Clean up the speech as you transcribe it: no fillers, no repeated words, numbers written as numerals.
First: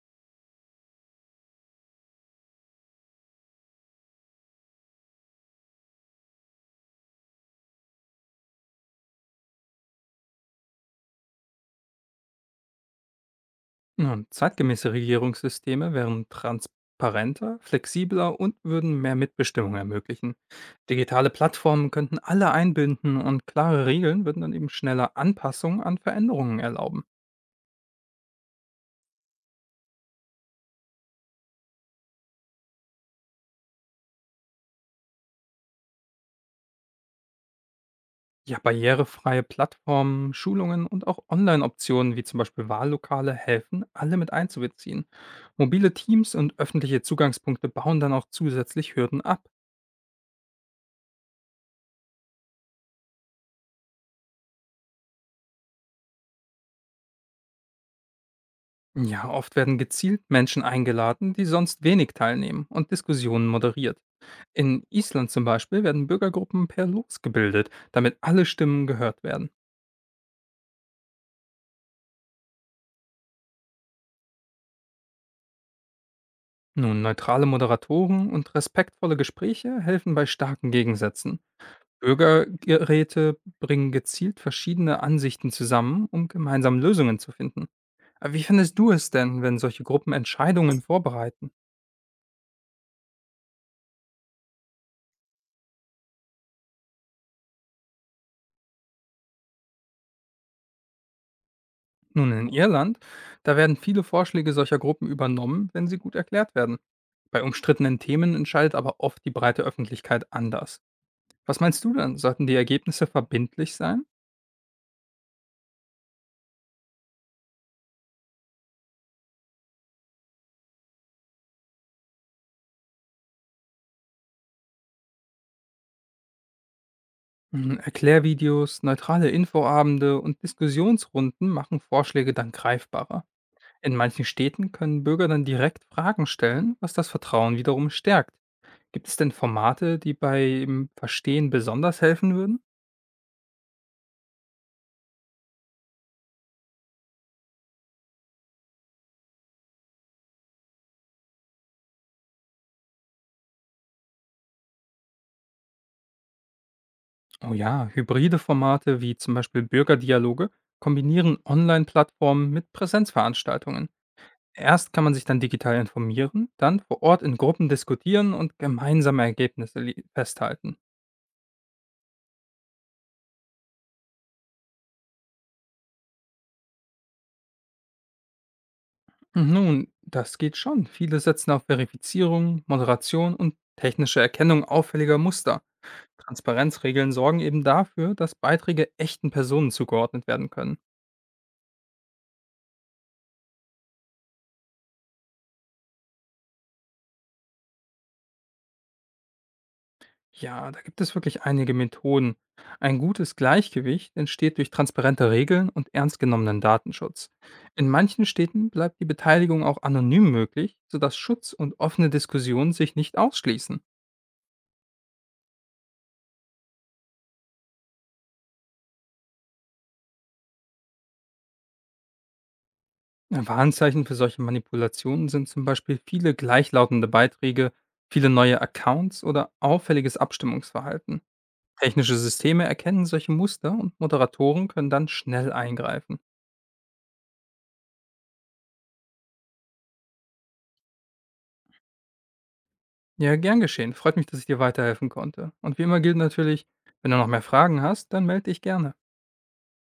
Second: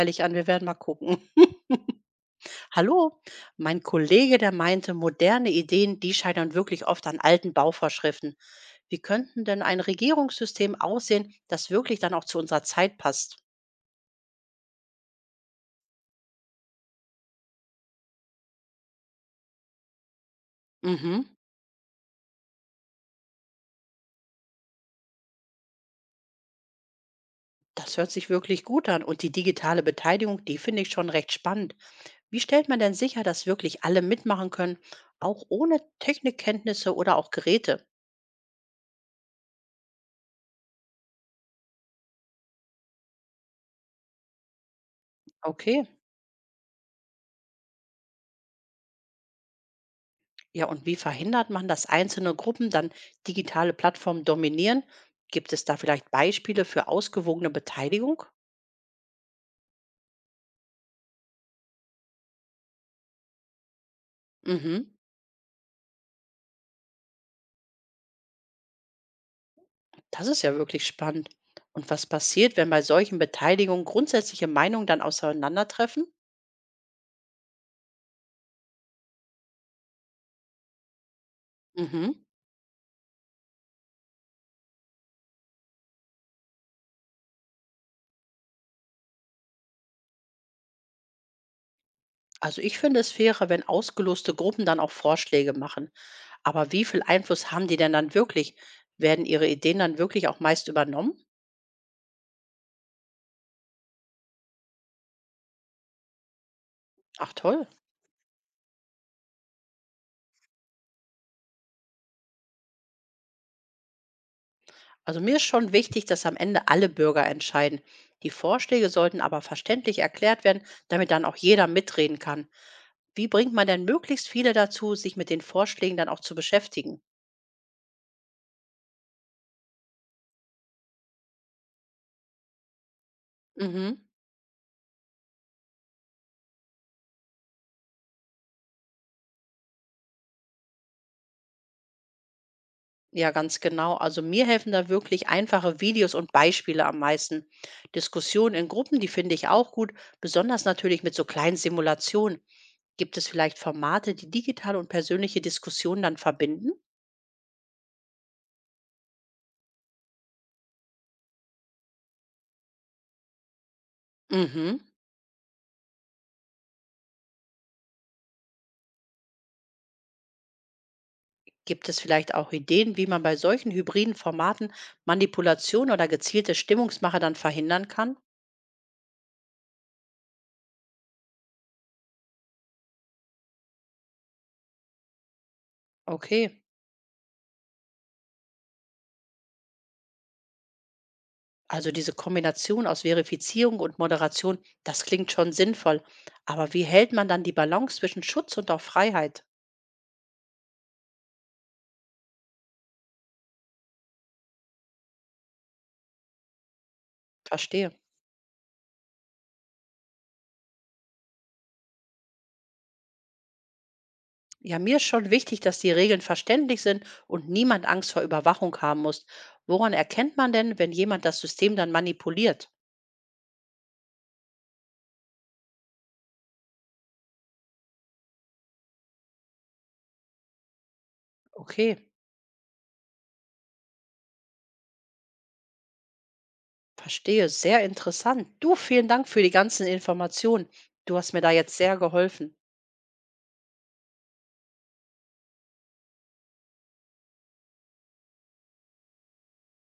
Ehrlich an, wir werden mal gucken. Hallo, mein Kollege, der meinte, moderne Ideen, die scheitern wirklich oft an alten Bauvorschriften. Wie könnten denn ein Regierungssystem aussehen, das wirklich dann auch zu unserer Zeit passt? Nun, zeitgemäße Regierungssysteme wären transparenter, flexibler und würden mehr Mitbestimmung ermöglichen. Mhm. Digitale Plattformen könnten alle einbinden und klare Regeln würden dann eben schneller Anpassungen an Veränderungen erlauben. Das hört sich wirklich gut an. Und die digitale Beteiligung, die finde ich schon recht spannend. Wie stellt man denn sicher, dass wirklich alle mitmachen können, auch ohne Technikkenntnisse oder auch Geräte? Ja, barrierefreie Plattformen, Schulungen und auch Online-Optionen wie zum Beispiel Wahllokale helfen, alle mit einzubeziehen. Okay. Mobile Teams und öffentliche Zugangspunkte bauen dann auch zusätzlich Hürden ab. Ja, und wie verhindert man, dass einzelne Gruppen dann digitale Plattformen dominieren? Gibt es da vielleicht Beispiele für ausgewogene Beteiligung? Ja, oft werden gezielt Menschen eingeladen, die sonst wenig teilnehmen und Diskussionen moderiert. In Mhm, Island zum Beispiel werden Bürgergruppen per Los gebildet, damit alle Stimmen gehört werden. das ist ja wirklich spannend. Und was passiert, wenn bei solchen Beteiligungen grundsätzliche Meinungen dann auseinandertreffen? Nun, neutrale Moderatoren und respektvolle Gespräche helfen bei starken Gegensätzen. Mhm. Bürgerräte bringen gezielt verschiedene Ansichten zusammen, um gemeinsam Lösungen zu finden. Aber wie findest du es denn, wenn solche Gruppen Entscheidungen vorbereiten? Also ich finde es fairer, wenn ausgeloste Gruppen dann auch Vorschläge machen. Aber wie viel Einfluss haben die denn dann wirklich? Werden ihre Ideen dann wirklich auch meist übernommen? Nun, in Irland, da werden viele Vorschläge solcher Gruppen übernommen, wenn sie gut erklärt werden. Ach Bei toll. umstrittenen Themen entscheidet aber oft die breite Öffentlichkeit anders. Was meinst du dann? Sollten die Ergebnisse verbindlich sein? Also mir ist schon wichtig, dass am Ende alle Bürger entscheiden. Die Vorschläge sollten aber verständlich erklärt werden, damit dann auch jeder mitreden kann. Wie bringt man denn möglichst viele dazu, sich mit den Vorschlägen dann auch zu beschäftigen? Mhm, Erklärvideos, neutrale Infoabende und Diskussionsrunden machen Vorschläge dann greifbarer. In Mhm. manchen Städten können Bürger dann direkt Fragen stellen, was das Vertrauen wiederum stärkt. Gibt es denn Formate, die beim Verstehen besonders helfen würden? Ja, ganz genau. Also mir helfen da wirklich einfache Videos und Beispiele am meisten. Diskussionen in Gruppen, die finde ich auch gut, besonders natürlich mit so kleinen Simulationen. Gibt es vielleicht Formate, die digitale und persönliche Diskussionen dann verbinden? Oh ja, hybride Formate wie zum Beispiel Bürgerdialoge kombinieren Online-Plattformen mit Präsenzveranstaltungen. Mhm. Erst kann man sich dann digital informieren, dann vor Ort in Gruppen diskutieren und gemeinsame Ergebnisse festhalten. Gibt es vielleicht auch Ideen, wie man bei solchen hybriden Formaten Manipulation oder gezielte Stimmungsmache dann verhindern kann? Nun, das geht schon. Viele setzen auf Verifizierung, Moderation und technische Erkennung auffälliger Muster. Okay, Transparenzregeln sorgen eben dafür, dass Beiträge echten Personen zugeordnet werden können. also diese Kombination aus Verifizierung und Moderation, das klingt schon sinnvoll. Aber wie hält man dann die Balance zwischen Schutz und auch Freiheit? Ja, da gibt es wirklich einige Methoden. Ein gutes Gleichgewicht entsteht durch transparente Regeln und ernst genommenen Datenschutz. In Verstehe. manchen Städten bleibt die Beteiligung auch anonym möglich, sodass Schutz und offene Diskussionen sich nicht ausschließen. Ja, mir ist schon wichtig, dass die Regeln verständlich sind und niemand Angst vor Überwachung haben muss. Woran erkennt man denn, wenn jemand das System dann manipuliert? Ein Warnzeichen für solche Manipulationen sind zum Beispiel viele gleichlautende Beiträge, viele neue Accounts oder auffälliges Abstimmungsverhalten. Okay. Technische Systeme erkennen solche Muster und Moderatoren können dann schnell eingreifen. Verstehe, sehr interessant. Du, vielen Dank für die ganzen Informationen. Du hast mir da jetzt sehr geholfen. Ja, gern geschehen. Freut mich, dass ich dir weiterhelfen konnte. Und wie immer gilt natürlich, wenn du noch mehr Fragen hast, dann melde dich gerne.